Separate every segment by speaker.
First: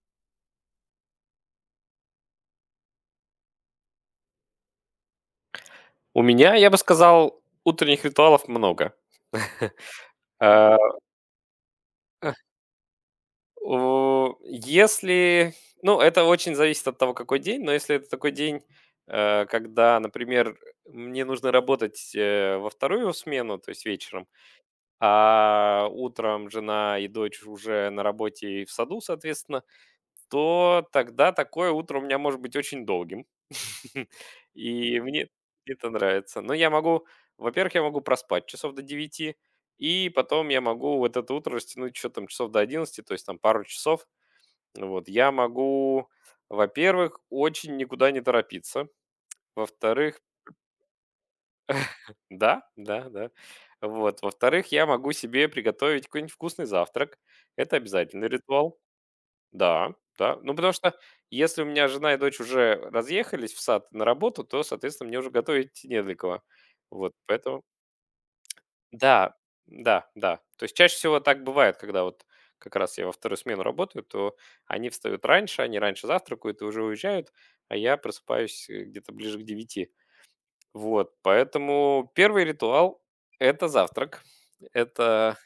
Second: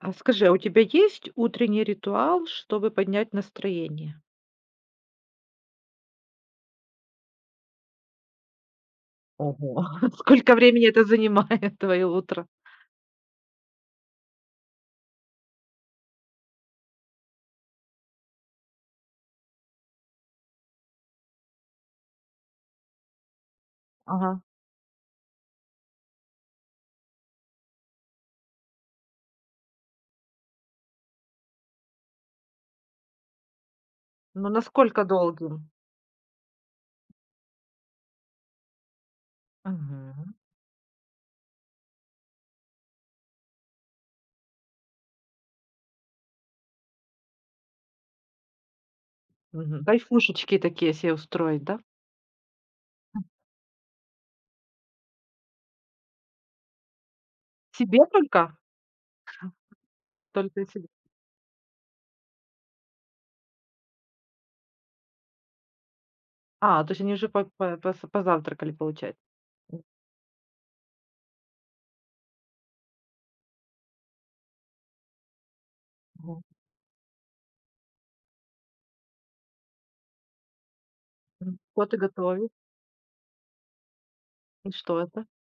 Speaker 1: А скажи, а у тебя есть утренний ритуал, чтобы поднять настроение?
Speaker 2: У меня, я бы сказал, утренних ритуалов много.
Speaker 1: Ого. Сколько времени
Speaker 2: Э,
Speaker 1: это занимает твое утро?
Speaker 2: у если, ну, это очень зависит от того, какой день, но если это такой день, когда, например, мне нужно работать, во вторую смену, то есть вечером,
Speaker 1: Ага.
Speaker 2: а утром жена и дочь уже на работе и в саду, соответственно, то тогда такое утро у меня может быть очень долгим.
Speaker 1: Ну,
Speaker 2: И
Speaker 1: насколько
Speaker 2: мне
Speaker 1: долгим?
Speaker 2: это нравится. Но я могу, во-первых, я могу проспать часов до 9 и
Speaker 1: Мгм.
Speaker 2: потом я могу вот это утро растянуть, что там, часов до 11, то есть там пару часов. Вот, я могу, во-первых, очень никуда не торопиться.
Speaker 1: Мгм.
Speaker 2: Во-вторых,
Speaker 1: Кайфушечки такие себе устроить, да?
Speaker 2: да, да, да. Вот, во-вторых, я могу себе приготовить какой-нибудь вкусный завтрак. Это
Speaker 1: Себе
Speaker 2: обязательный
Speaker 1: только?
Speaker 2: ритуал. Да, да. Ну,
Speaker 1: Только
Speaker 2: потому
Speaker 1: себе.
Speaker 2: что если у меня жена и дочь уже разъехались в сад на работу, то, соответственно, мне уже готовить не для кого.
Speaker 1: А, то есть
Speaker 2: Вот,
Speaker 1: они уже
Speaker 2: поэтому...
Speaker 1: позавтракали, получается.
Speaker 2: Да, да, да. То есть чаще всего так бывает, когда вот как раз я во вторую смену работаю, то они встают раньше, они раньше
Speaker 1: Мгм.
Speaker 2: завтракают и уже уезжают, а я просыпаюсь где-то ближе к 9. Вот,
Speaker 1: Мгм. Что ты
Speaker 2: поэтому первый
Speaker 1: готовишь?
Speaker 2: ритуал– это завтрак.
Speaker 1: И что это?
Speaker 2: Это...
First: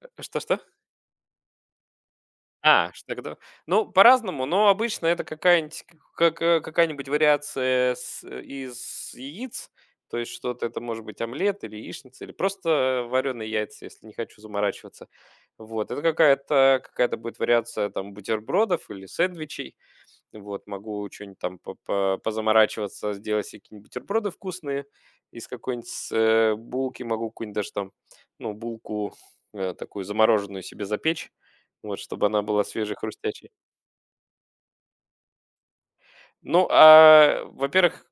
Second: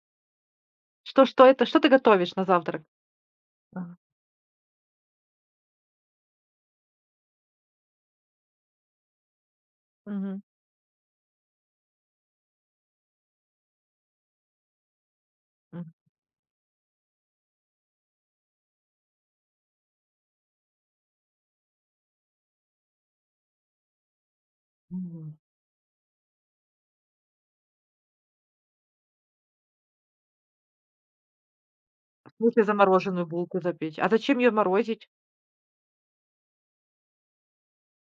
Speaker 2: Что-что?
Speaker 1: Что это? Что ты готовишь на завтрак?
Speaker 2: А, что тогда? Ну,
Speaker 1: Ага.
Speaker 2: по-разному, но обычно это какая-нибудь ка ка какая-нибудь вариация из яиц. То есть
Speaker 1: Мгм.
Speaker 2: что-то это может быть омлет или яичница, или просто вареные яйца, если не хочу заморачиваться.
Speaker 1: М.
Speaker 2: Вот, это какая-то будет вариация там бутербродов или сэндвичей. Вот, могу чё-нибудь там по позаморачиваться, сделать себе какие-нибудь бутерброды вкусные
Speaker 1: Мгм.
Speaker 2: из какой-нибудь булки. Могу какую-нибудь даже там, ну, булку, такую замороженную себе запечь, вот, чтобы
Speaker 1: В
Speaker 2: она
Speaker 1: смысле
Speaker 2: была свежей,
Speaker 1: замороженную
Speaker 2: хрустящей.
Speaker 1: булку запечь? А зачем ее морозить?
Speaker 2: Ну, во-первых,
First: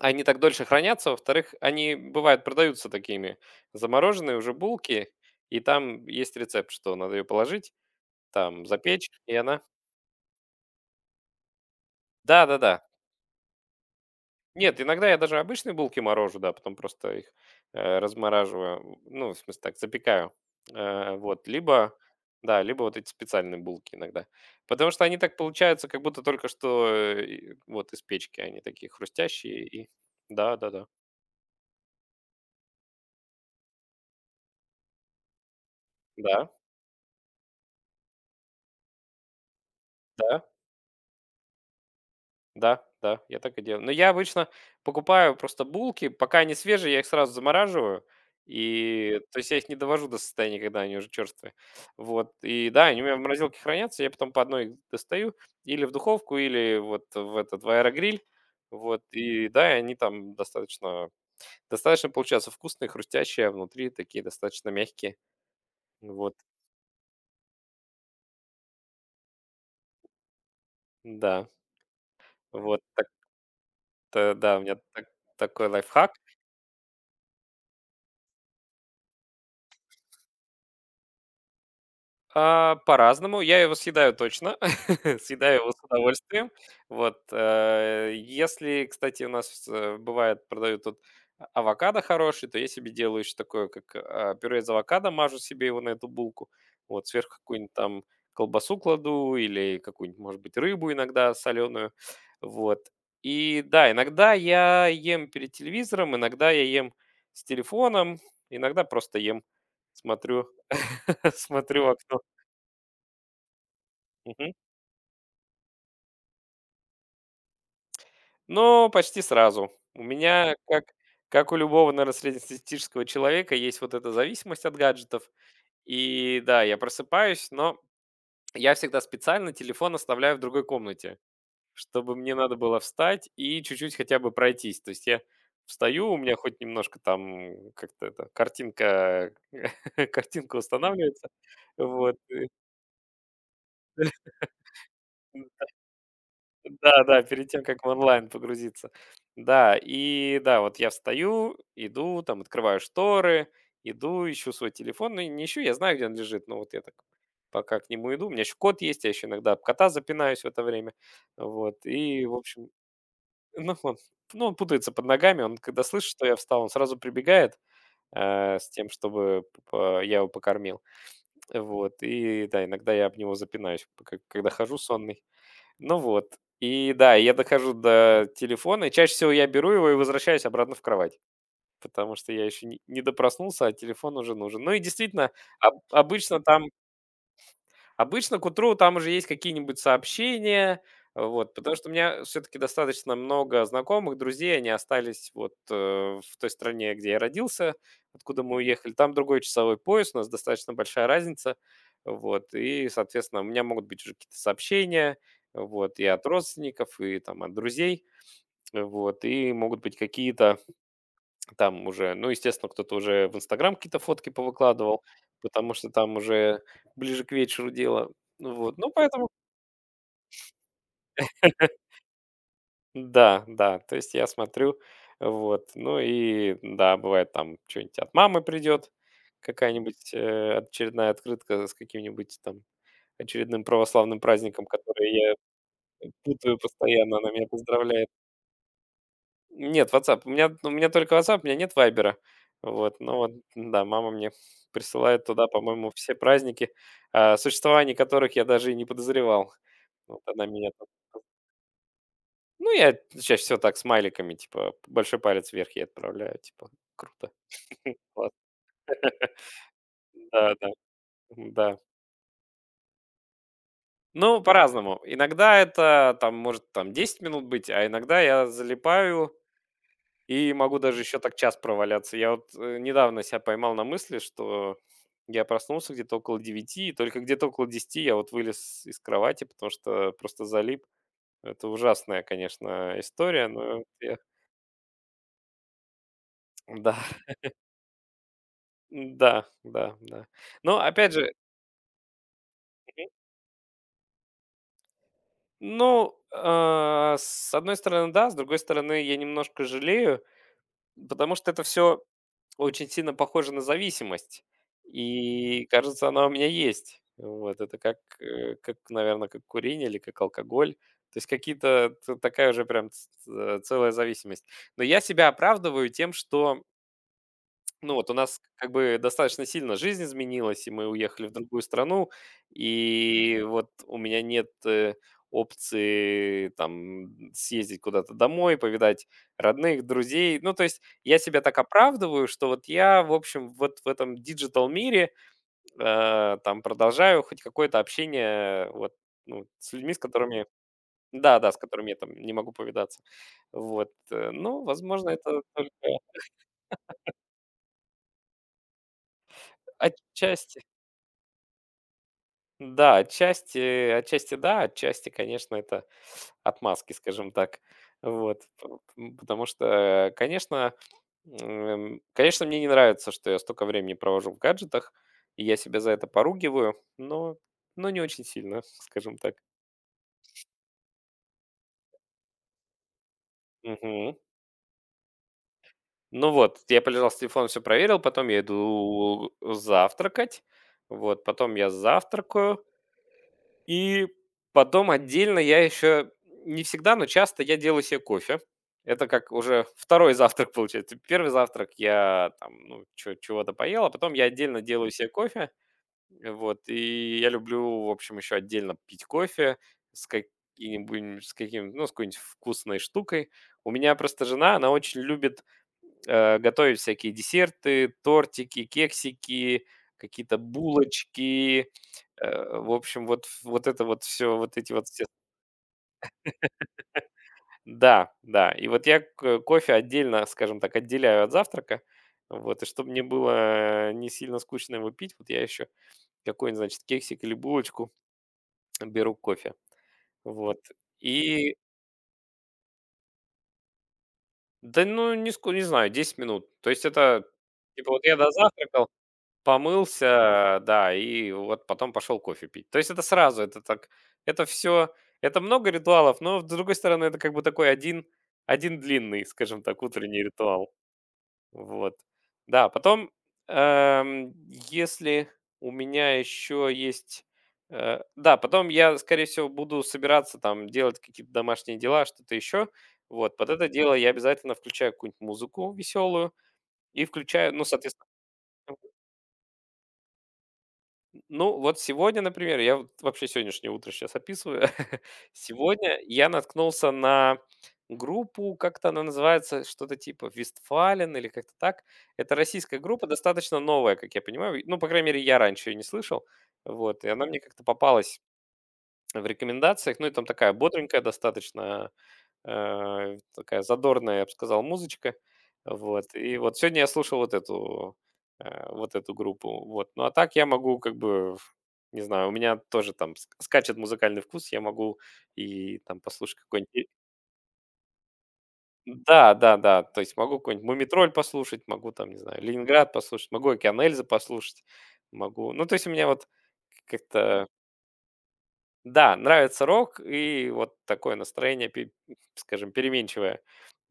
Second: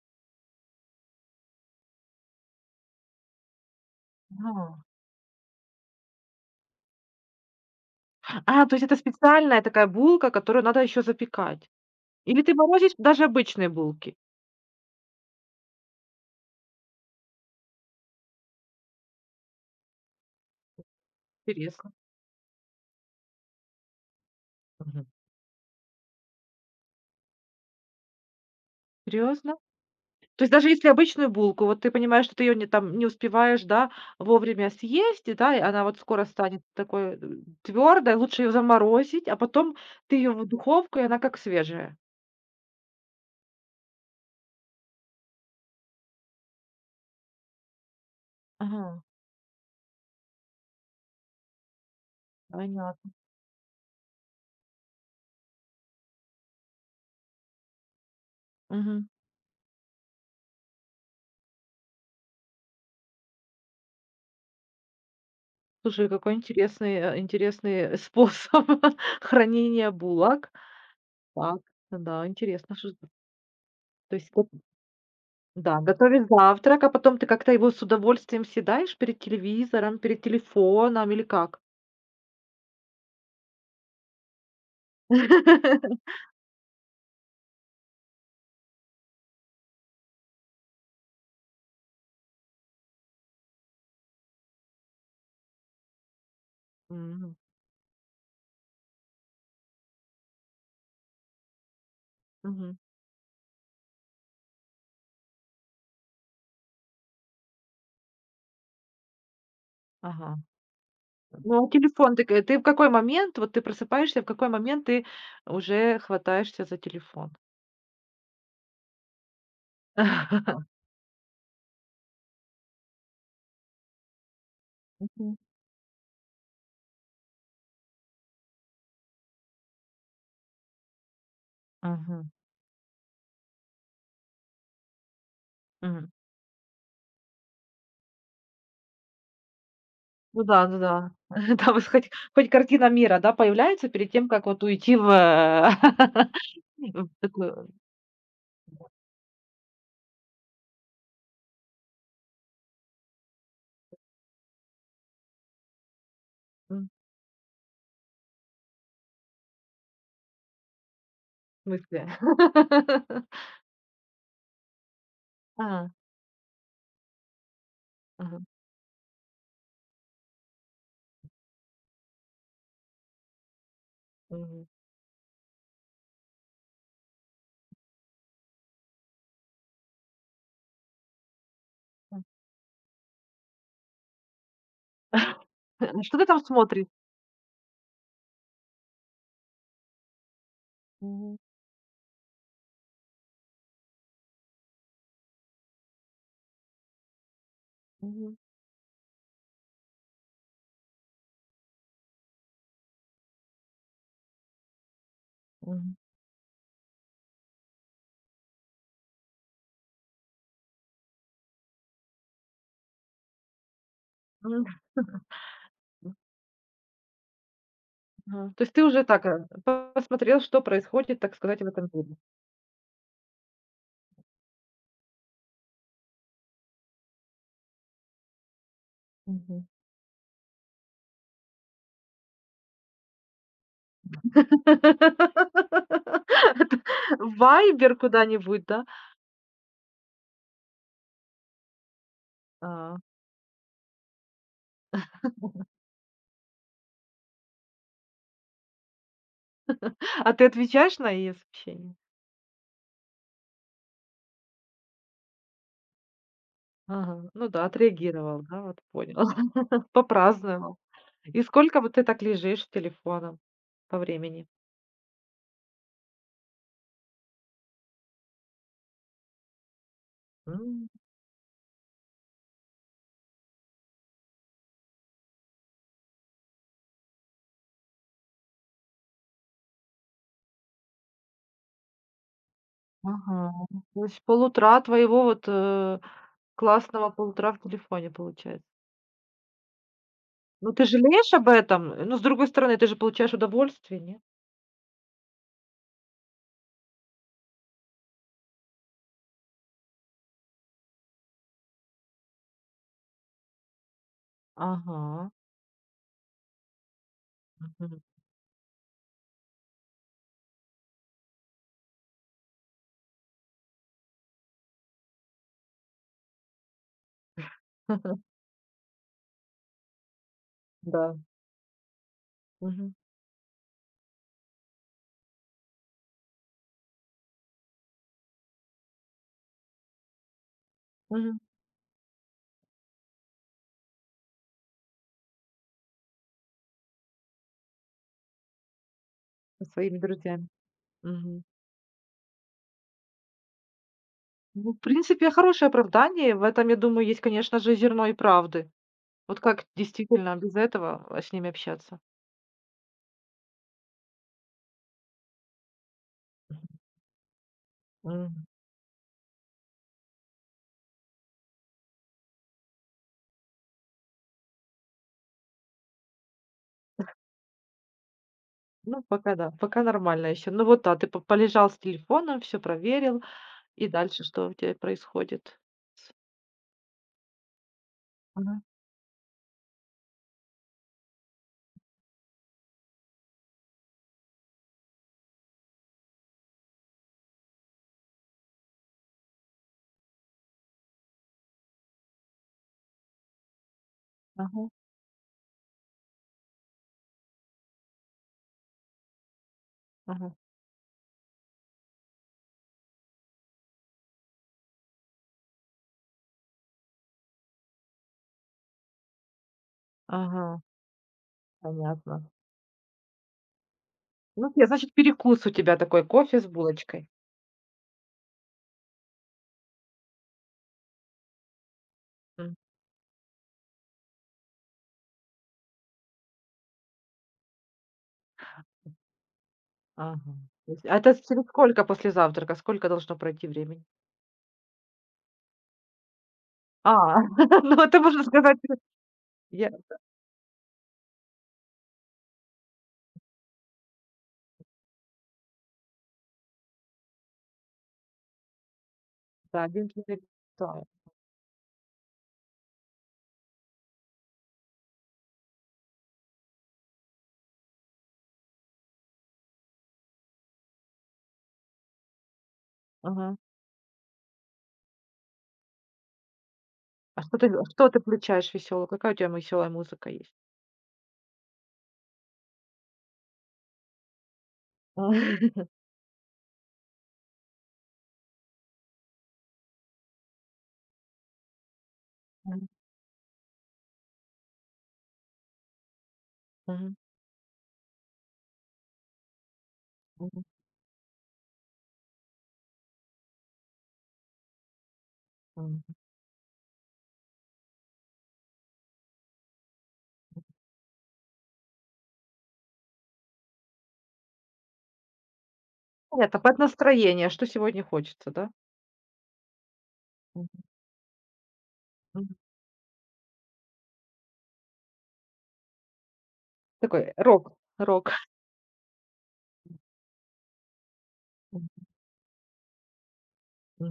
Speaker 2: они так дольше хранятся. Во-вторых, они, бывают, продаются такими, замороженные уже булки, и там есть рецепт, что надо ее положить,
Speaker 1: А,
Speaker 2: там
Speaker 1: то есть это
Speaker 2: запечь, и
Speaker 1: специальная
Speaker 2: она...
Speaker 1: такая булка, которую надо еще запекать? Или ты
Speaker 2: Да-да-да.
Speaker 1: морозишь даже обычные булки?
Speaker 2: Нет, иногда я даже обычные булки морожу, да, потом просто их размораживаю, ну, в смысле так, запекаю. Вот,
Speaker 1: Интересно.
Speaker 2: либо, да, либо вот эти специальные булки иногда. Потому что
Speaker 1: Мгм.
Speaker 2: они так получаются, как будто только что и вот из печки, они такие
Speaker 1: Серьезно?
Speaker 2: хрустящие и...
Speaker 1: То есть
Speaker 2: Да,
Speaker 1: даже
Speaker 2: да, да.
Speaker 1: если обычную булку, вот ты понимаешь, что ты ее не, там, не успеваешь, да, вовремя съесть, и, да, и она вот скоро
Speaker 2: Да,
Speaker 1: станет такой твердой, лучше ее заморозить, а потом ты ее в
Speaker 2: да.
Speaker 1: духовку, и она как свежая.
Speaker 2: Да, да, я так и делаю. Но я обычно покупаю просто булки, пока они свежие, я их сразу замораживаю.
Speaker 1: Ага,
Speaker 2: И, то есть, я их не довожу до состояния, когда они уже черствые. Вот. И да, они у
Speaker 1: понятно.
Speaker 2: меня в морозилке хранятся, я потом по одной их достаю или в духовку, или вот в аэрогриль. Вот.
Speaker 1: Мгм.
Speaker 2: И да, и они там достаточно получаются вкусные, хрустящие, а внутри такие достаточно мягкие.
Speaker 1: Слушай,
Speaker 2: Вот.
Speaker 1: какой интересный способ хранения булок.
Speaker 2: Да.
Speaker 1: Так, да, интересно.
Speaker 2: Вот. Так,
Speaker 1: То есть,
Speaker 2: да, у меня такой
Speaker 1: да,
Speaker 2: лайфхак.
Speaker 1: готовить завтрак, а потом ты как-то его с удовольствием съедаешь перед телевизором, перед телефоном или как?
Speaker 2: А, по-разному. Я его съедаю точно, съедаю его с удовольствием. Вот, если, кстати, у нас, бывает, продают тут авокадо хороший, то я себе делаю еще такое, как, пюре из авокадо, мажу себе его на эту булку. Вот, сверху
Speaker 1: М,
Speaker 2: какую-нибудь там колбасу кладу или какую-нибудь, может быть, рыбу иногда соленую.
Speaker 1: мгм.
Speaker 2: Вот. И да, иногда я ем перед телевизором, иногда я ем с телефоном, иногда просто ем,
Speaker 1: Ага.
Speaker 2: смотрю
Speaker 1: Ну, а
Speaker 2: смотрю в
Speaker 1: телефон
Speaker 2: окно.
Speaker 1: ты в какой момент, вот ты просыпаешься, в какой
Speaker 2: Мгм.
Speaker 1: момент ты уже хватаешься за телефон?
Speaker 2: Ну, почти сразу. У меня, как у любого, наверное, среднестатистического человека, есть вот эта зависимость от гаджетов.
Speaker 1: Мгм.
Speaker 2: И да, я просыпаюсь, но я всегда специально телефон оставляю в другой комнате, чтобы
Speaker 1: Мгм.
Speaker 2: мне надо было встать и чуть-чуть хотя бы пройтись. То есть я
Speaker 1: Мгм.
Speaker 2: встаю, у меня хоть немножко там как-то это, картинка,
Speaker 1: Ну
Speaker 2: картинка
Speaker 1: да, ну да.
Speaker 2: устанавливается.
Speaker 1: Да, вот хоть
Speaker 2: Вот.
Speaker 1: хоть картина мира, да, появляется перед тем, как вот уйти в,
Speaker 2: э,
Speaker 1: в
Speaker 2: Да-да, перед тем,
Speaker 1: такую,
Speaker 2: как в онлайн погрузиться. Да, и да, вот я встаю, иду, там открываю шторы, иду, ищу свой телефон. Ну, не ищу, я знаю, где он лежит, но вот я
Speaker 1: м,
Speaker 2: так пока к нему иду. У меня еще кот есть, я еще иногда об кота запинаюсь в это время. Вот,
Speaker 1: мысли.
Speaker 2: и, в общем, ну, он, ну, он путается под ногами. Он, когда
Speaker 1: А,
Speaker 2: слышит, что я встал, он сразу прибегает
Speaker 1: ага.
Speaker 2: с тем, чтобы я его покормил. Вот, и да, иногда я об него запинаюсь, когда
Speaker 1: Мгм.
Speaker 2: хожу сонный. Ну вот. И да, я дохожу до телефона, и чаще всего я беру его и возвращаюсь обратно в кровать, потому что я еще не допроснулся, а телефон уже нужен. Ну и действительно, об-
Speaker 1: Что ты
Speaker 2: обычно
Speaker 1: там
Speaker 2: там
Speaker 1: смотришь?
Speaker 2: обычно к утру там уже есть какие-нибудь сообщения,
Speaker 1: Мгм,
Speaker 2: вот, потому что у меня все-таки достаточно много знакомых, друзей, они остались вот в той стране, где я родился,
Speaker 1: мгм,
Speaker 2: откуда мы уехали. Там другой часовой пояс, у нас достаточно большая разница, вот, и, соответственно, у меня могут быть уже какие-то сообщения,
Speaker 1: мгм.
Speaker 2: вот, и от родственников, и там от друзей, вот, и могут быть какие-то там уже, ну, естественно, кто-то уже в "Инстаграм" какие-то фотки
Speaker 1: Ну,
Speaker 2: повыкладывал, потому что там
Speaker 1: М,
Speaker 2: уже ближе к вечеру дело.
Speaker 1: мгм.
Speaker 2: Ну
Speaker 1: То есть
Speaker 2: вот,
Speaker 1: ты
Speaker 2: ну,
Speaker 1: уже так,
Speaker 2: поэтому
Speaker 1: посмотрел, что происходит, так сказать, в этом мире.
Speaker 2: да, да, то есть я смотрю, вот. Ну и да, бывает, там что нибудь от мамы придет,
Speaker 1: Мгм.
Speaker 2: какая-нибудь, очередная открытка с каким-нибудь там очередным православным праздником, который я путаю
Speaker 1: Это
Speaker 2: постоянно. Она меня
Speaker 1: «Вайбер»
Speaker 2: поздравляет.
Speaker 1: куда-нибудь, да?
Speaker 2: Нет, WhatsApp. У меня только WhatsApp. У меня нет "Вайбера". Вот,
Speaker 1: А,
Speaker 2: ну вот, да, мама мне присылает туда, по-моему, все праздники, о существовании которых я даже и не подозревал. Вот
Speaker 1: а ты
Speaker 2: она меня там
Speaker 1: отвечаешь на ее сообщения?
Speaker 2: Ну, я чаще всего так, смайликами, типа, большой палец вверх я отправляю, типа:
Speaker 1: Ага,
Speaker 2: "Круто,
Speaker 1: ну да,
Speaker 2: классно".
Speaker 1: отреагировал, да, вот понял.
Speaker 2: Да, да,
Speaker 1: Попраздновал. И
Speaker 2: да.
Speaker 1: сколько вот ты так лежишь с телефоном по
Speaker 2: Ну,
Speaker 1: времени?
Speaker 2: по-разному. Иногда это, там, может, там 10 минут быть, а иногда я залипаю. И могу
Speaker 1: М.
Speaker 2: даже еще так час проваляться. Я вот недавно себя поймал на мысли, что я проснулся где-то около 9, и только где-то около 10 я вот вылез из кровати, потому что просто залип. Это ужасная, конечно, история,
Speaker 1: Ага, то есть полутра твоего вот,
Speaker 2: да,
Speaker 1: классного полутра в телефоне получается.
Speaker 2: да, да, да.
Speaker 1: Ну,
Speaker 2: Но
Speaker 1: ты
Speaker 2: опять же,
Speaker 1: жалеешь об этом? Но, с другой стороны, ты же получаешь удовольствие, нет?
Speaker 2: ну, с одной стороны, да, с другой стороны, я немножко жалею. Потому что это все очень сильно похоже на зависимость.
Speaker 1: Ага.
Speaker 2: И, кажется, она у меня есть. Вот, это как,
Speaker 1: Мгм.
Speaker 2: э, как, наверное, как курение или как алкоголь. То есть какие-то т такая уже прям ц ц целая зависимость. Но я себя оправдываю тем, что ну вот у нас как бы достаточно сильно жизнь изменилась, и мы
Speaker 1: Да.
Speaker 2: уехали в другую страну,
Speaker 1: Мгм.
Speaker 2: и вот у меня нет опции там съездить куда-то домой, повидать родных, друзей. Ну, то есть я
Speaker 1: Мгм.
Speaker 2: себя так оправдываю, что вот я, в общем, вот в этом диджитал мире там продолжаю хоть какое-то общение вот ну,
Speaker 1: Со
Speaker 2: с людьми, с
Speaker 1: своими
Speaker 2: которыми,
Speaker 1: друзьями.
Speaker 2: да,
Speaker 1: Мгм.
Speaker 2: да, с которыми я там не могу повидаться. Вот, ну,
Speaker 1: Ну, в
Speaker 2: возможно,
Speaker 1: принципе,
Speaker 2: это
Speaker 1: хорошее
Speaker 2: только
Speaker 1: оправдание. В этом, я думаю, есть, конечно же, зерно и правды. Вот как действительно без
Speaker 2: отчасти.
Speaker 1: этого, с ними общаться?
Speaker 2: Да, отчасти, отчасти да, отчасти, конечно, это отмазки, скажем так. Вот.
Speaker 1: Мгм.
Speaker 2: п- м, Потому что, конечно, конечно, мне не нравится, что я столько времени провожу в гаджетах, и я себя за это поругиваю, но, не очень сильно,
Speaker 1: Ну,
Speaker 2: скажем так.
Speaker 1: пока да, пока нормально еще. Ну вот да, ты по полежал с телефоном, все проверил, и
Speaker 2: Мгм.
Speaker 1: дальше что у тебя происходит?
Speaker 2: Ну вот, я полежал с телефоном, все проверил, потом я
Speaker 1: Ага,
Speaker 2: иду завтракать, вот, потом я завтракаю, и потом отдельно я еще не всегда, но часто я делаю себе кофе. Это как уже второй завтрак получается. Первый завтрак я там, ну, чего-то поел, а потом я отдельно
Speaker 1: ага,
Speaker 2: делаю себе кофе. Вот, и я люблю, в общем, еще отдельно пить кофе с
Speaker 1: ага.
Speaker 2: каким-нибудь, с каким, ну, с какой-нибудь вкусной штукой. У меня просто жена, она очень любит готовить всякие десерты, тортики, кексики, какие-то
Speaker 1: Ага,
Speaker 2: булочки.
Speaker 1: понятно.
Speaker 2: В общем, вот, вот это вот все,
Speaker 1: Ну,
Speaker 2: вот
Speaker 1: я,
Speaker 2: эти вот
Speaker 1: значит,
Speaker 2: все.
Speaker 1: перекус у тебя такой, кофе с булочкой.
Speaker 2: Да, да. И вот я кофе отдельно, скажем так, отделяю от завтрака.
Speaker 1: М,
Speaker 2: Вот, и чтобы мне было не сильно скучно его пить, вот я еще какой-нибудь, значит, кексик или булочку беру к кофе.
Speaker 1: ага.
Speaker 2: Вот.
Speaker 1: То есть а это через
Speaker 2: И,
Speaker 1: сколько после завтрака? Сколько должно пройти времени?
Speaker 2: да ну, не знаю, 10 минут. То есть
Speaker 1: А,
Speaker 2: это,
Speaker 1: ну,
Speaker 2: типа,
Speaker 1: это
Speaker 2: вот я
Speaker 1: можно сказать,
Speaker 2: дозавтракал,
Speaker 1: я
Speaker 2: помылся, да, и вот потом пошел кофе пить. То есть это сразу, это так, это все, это много ритуалов, но с другой стороны это как бы такой один длинный, скажем
Speaker 1: да,
Speaker 2: так,
Speaker 1: один чайник
Speaker 2: утренний ритуал.
Speaker 1: чаю.
Speaker 2: Вот. Да, потом, эм, если у меня еще есть, да, потом я, скорее всего, буду собираться там делать какие-то домашние дела, что-то еще. Вот,
Speaker 1: Ага.
Speaker 2: под это дело я обязательно включаю какую-нибудь музыку веселую и
Speaker 1: А что ты
Speaker 2: включаю, ну,
Speaker 1: что ты
Speaker 2: соответственно...
Speaker 1: включаешь весёлую? Какая у тебя веселая музыка есть?
Speaker 2: Ну, вот сегодня, например, я вот вообще сегодняшнее утро сейчас описываю.
Speaker 1: А.
Speaker 2: Сегодня я наткнулся на группу, как-то она называется, что-то типа Вестфален или как-то так. Это
Speaker 1: Мгм,
Speaker 2: российская группа, достаточно новая, как я понимаю. Ну, по крайней мере, я раньше ее не слышал.
Speaker 1: мгм,
Speaker 2: Вот, и она мне как-то попалась в рекомендациях. Ну, и там
Speaker 1: мгм,
Speaker 2: такая бодренькая достаточно, такая задорная, я бы сказал, музычка.
Speaker 1: мгм.
Speaker 2: Вот. И вот сегодня я слушал вот эту группу. Вот. Ну а так я могу как бы, не знаю, у меня тоже там скачет музыкальный вкус, я могу и там послушать
Speaker 1: Понятно, под
Speaker 2: какой-нибудь...
Speaker 1: настроение, что сегодня хочется, да?
Speaker 2: Да, да, да. То есть могу
Speaker 1: Мгм,
Speaker 2: какой-нибудь Мумитроль послушать, могу там, не
Speaker 1: мгм.
Speaker 2: знаю, Ленинград послушать, могу Океан Эльзы послушать, могу... Ну то есть у меня вот
Speaker 1: Такой
Speaker 2: как-то.
Speaker 1: рок.
Speaker 2: Да, нравится рок и вот такое настроение,
Speaker 1: М,
Speaker 2: скажем, переменчивое.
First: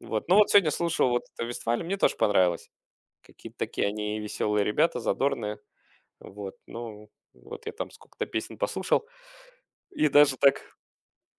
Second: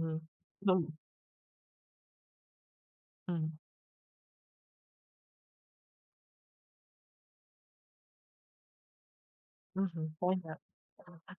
Speaker 2: Вот. Ну вот сегодня
Speaker 1: Ну,
Speaker 2: слушал вот это Вестфалию, мне тоже понравилось. Какие-то
Speaker 1: м,
Speaker 2: такие они веселые ребята, задорные. Вот, ну, вот я там сколько-то песен послушал и
Speaker 1: мгм,
Speaker 2: даже
Speaker 1: понятно.
Speaker 2: так,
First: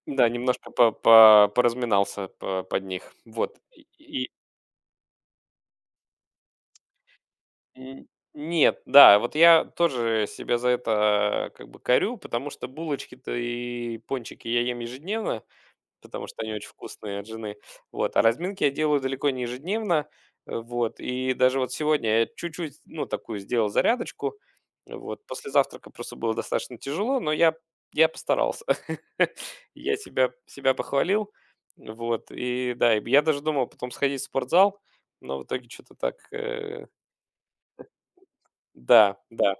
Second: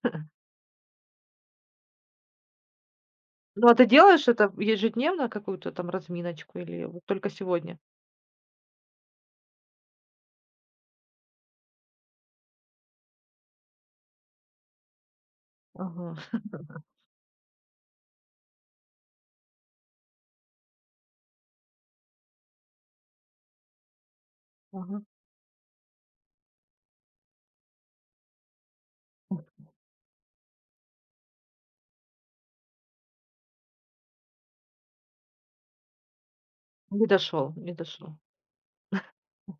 Speaker 2: да, немножко поразминался под них. Вот.
Speaker 1: Ну, а
Speaker 2: И,
Speaker 1: ты делаешь это ежедневно, какую-то там разминочку или вот только сегодня?
Speaker 2: н- нет, да, вот я тоже себя за это как бы корю, потому что булочки-то и пончики я ем ежедневно,
Speaker 1: Ага,
Speaker 2: потому что они очень вкусные от жены. Вот. А разминки я делаю далеко не ежедневно. Вот. И даже вот сегодня я чуть-чуть, ну, такую сделал зарядочку.
Speaker 1: ага.
Speaker 2: Вот. После завтрака просто было достаточно тяжело, но я постарался. Я себя похвалил. Вот. И да, и я даже думал потом сходить в спортзал, но в итоге что-то так.
Speaker 1: Не дошел, не дошел.
Speaker 2: Да, да.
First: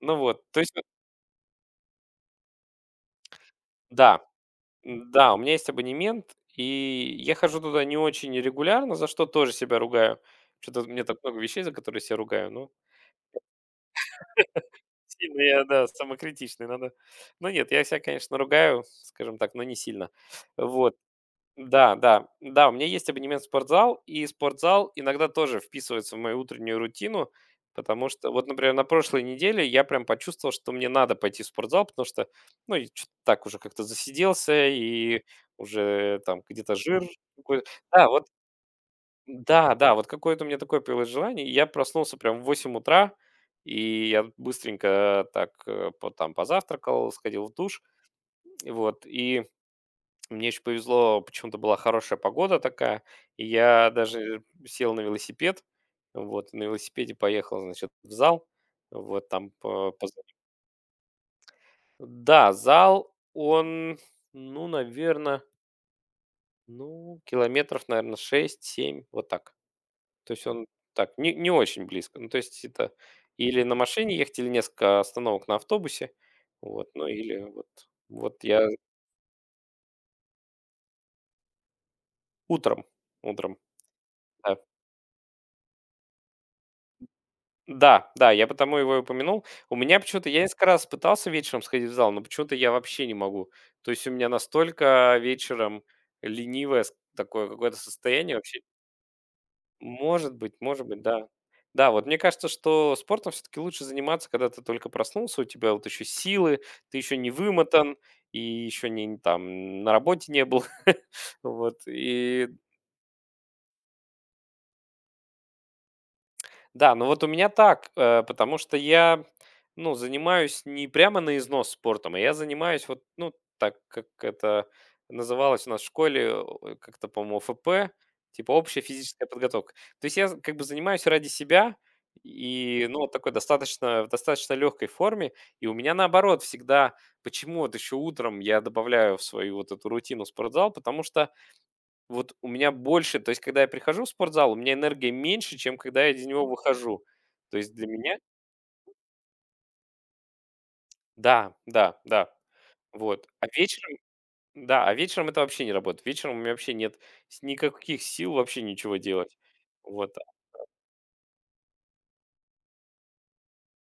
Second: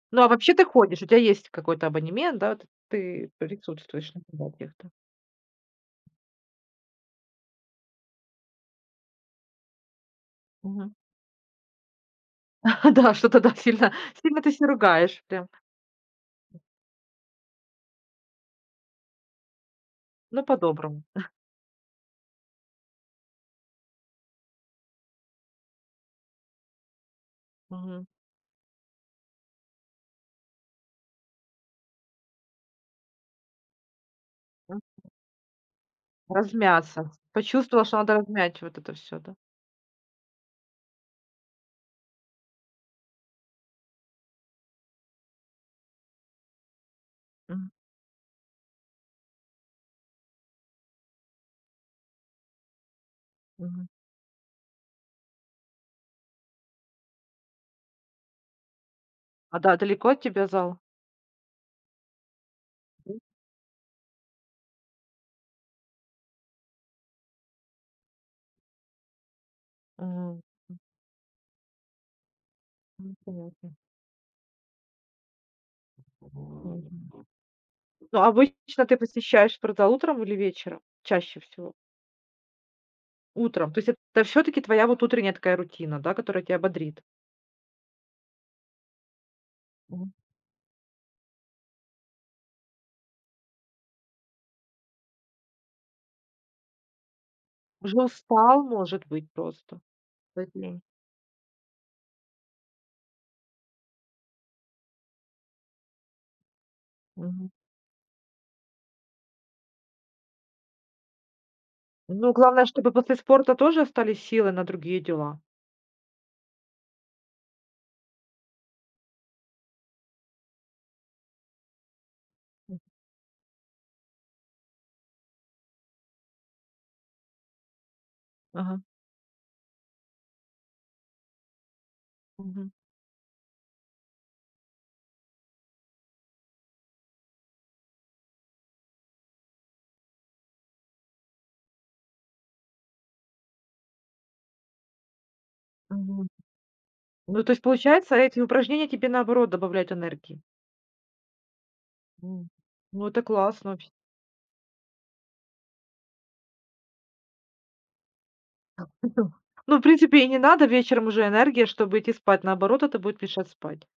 Speaker 2: Ну
Speaker 1: Ну, а
Speaker 2: вот.
Speaker 1: вообще
Speaker 2: То
Speaker 1: ты
Speaker 2: есть, вот,
Speaker 1: ходишь, у тебя есть какой-то абонемент, да, вот ты присутствуешь
Speaker 2: да,
Speaker 1: на занятиях-то.
Speaker 2: м-да, у меня есть абонемент, и я хожу туда не очень регулярно, за что тоже себя ругаю. Что то
Speaker 1: Мгм.
Speaker 2: мне так много вещей, за которые себя ругаю. Ну,
Speaker 1: Да, что-то, да, сильно сильно ты се ругаешь
Speaker 2: сильно
Speaker 1: прям,
Speaker 2: я, да, самокритичный, надо. Ну нет, я себя, конечно, ругаю, скажем так, но не сильно.
Speaker 1: но
Speaker 2: Вот.
Speaker 1: по-доброму.
Speaker 2: Да, да, да, у меня есть абонемент в спортзал, и спортзал иногда тоже вписывается в мою утреннюю рутину,
Speaker 1: Мгм.
Speaker 2: потому что вот, например, на прошлой неделе я прям почувствовал, что мне надо пойти в спортзал, потому что, ну, и чё-то так уже как-то засиделся,
Speaker 1: М.
Speaker 2: и уже там где-то жир
Speaker 1: Размяться.
Speaker 2: какой-то.
Speaker 1: Почувствовала, что
Speaker 2: Да,
Speaker 1: надо
Speaker 2: вот,
Speaker 1: размять вот это все, да?
Speaker 2: да, да, вот какое-то у меня такое появилось желание, и я проснулся прям в 8 утра, и я быстренько так там позавтракал, сходил в
Speaker 1: Мгм,
Speaker 2: душ, вот, и мне еще повезло, почему-то была хорошая погода такая, и
Speaker 1: мгм.
Speaker 2: я даже сел на велосипед, вот, на велосипеде поехал, значит, в зал, вот, там,
Speaker 1: А, да, далеко от тебя зал?
Speaker 2: да, зал,
Speaker 1: Мгм.
Speaker 2: он, ну, наверное, ну, километров, наверное, 6-7, вот так, то есть он так, не очень близко, ну, то есть это
Speaker 1: М,
Speaker 2: или на
Speaker 1: понятно.
Speaker 2: машине ехать, или несколько остановок на автобусе, вот, ну,
Speaker 1: Мгм.
Speaker 2: или вот,
Speaker 1: Ну,
Speaker 2: вот я
Speaker 1: обычно ты посещаешь спортзал утром или вечером? Чаще всего?
Speaker 2: утром, утром,
Speaker 1: Утром. То есть это все
Speaker 2: да.
Speaker 1: таки твоя вот утренняя такая рутина, да, которая тебя бодрит.
Speaker 2: Да, да, я потому его и упомянул. У меня
Speaker 1: Мгм.
Speaker 2: почему-то я несколько раз пытался вечером сходить в зал, но почему-то я вообще не могу. То есть у меня настолько вечером ленивое такое какое-то
Speaker 1: Уже
Speaker 2: состояние вообще.
Speaker 1: устал, может быть, просто за день.
Speaker 2: Может быть, да. Да, вот мне кажется, что спортом все-таки лучше заниматься, когда ты только проснулся, у тебя вот еще силы, ты еще не
Speaker 1: Мгм.
Speaker 2: вымотан, и еще не там на работе не был. Вот.
Speaker 1: Ну,
Speaker 2: И
Speaker 1: главное, чтобы после спорта тоже остались силы на другие дела.
Speaker 2: да, ну вот у меня так, потому что я, ну, занимаюсь не прямо на износ спортом, а я занимаюсь вот, ну, так, как это называлось у нас в школе, как-то, по-моему, ФП, типа общая
Speaker 1: Ага.
Speaker 2: физическая подготовка. То есть я как бы занимаюсь ради себя
Speaker 1: Мгм.
Speaker 2: и, ну, вот такой достаточно, в достаточно легкой форме. И у меня наоборот всегда, почему вот еще утром я добавляю в свою вот эту рутину спортзал, потому что вот у меня больше, то есть когда я прихожу в спортзал, у меня энергии меньше, чем когда я из
Speaker 1: Мгм.
Speaker 2: него выхожу.
Speaker 1: Ну, то
Speaker 2: То
Speaker 1: есть,
Speaker 2: есть для
Speaker 1: получается,
Speaker 2: меня
Speaker 1: эти упражнения тебе, наоборот, добавляют энергии.
Speaker 2: да, да, да,
Speaker 1: М. Ну, это
Speaker 2: вот. А
Speaker 1: классно вообще.
Speaker 2: вечером, да, а вечером это вообще не работает. Вечером у меня вообще нет никаких сил вообще ничего делать.
Speaker 1: Ну, в
Speaker 2: Вот.
Speaker 1: принципе, и не надо вечером уже энергия, чтобы идти спать. Наоборот, это будет мешать спать.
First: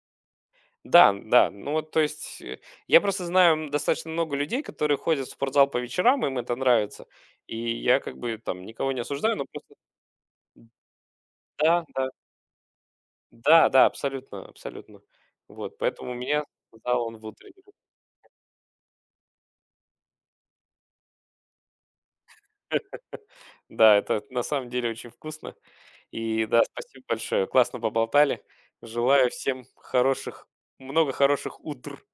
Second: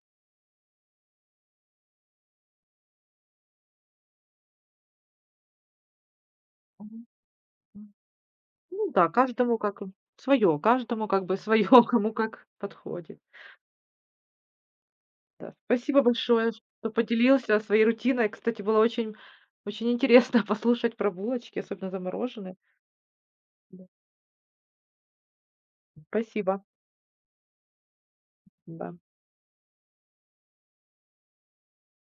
Speaker 2: Да, да, ну вот, то есть я просто знаю достаточно много людей, которые ходят в спортзал по вечерам, им это нравится. И
Speaker 1: Мгм.
Speaker 2: я как бы там
Speaker 1: Ну
Speaker 2: никого не
Speaker 1: да,
Speaker 2: осуждаю, но
Speaker 1: каждому
Speaker 2: просто
Speaker 1: как свое, каждому как бы свое,
Speaker 2: да, да,
Speaker 1: кому как подходит.
Speaker 2: да, да, абсолютно, абсолютно.
Speaker 1: Да.
Speaker 2: Вот,
Speaker 1: Спасибо
Speaker 2: поэтому у меня
Speaker 1: большое, что
Speaker 2: зал он в
Speaker 1: поделился
Speaker 2: утреннем.
Speaker 1: своей рутиной. Кстати, было очень, очень интересно послушать про булочки, особенно замороженные. Да.
Speaker 2: Да, это на самом деле очень вкусно. И да,
Speaker 1: Спасибо.
Speaker 2: спасибо большое. Классно поболтали.
Speaker 1: Да.
Speaker 2: Желаю всем хороших много хороших утр.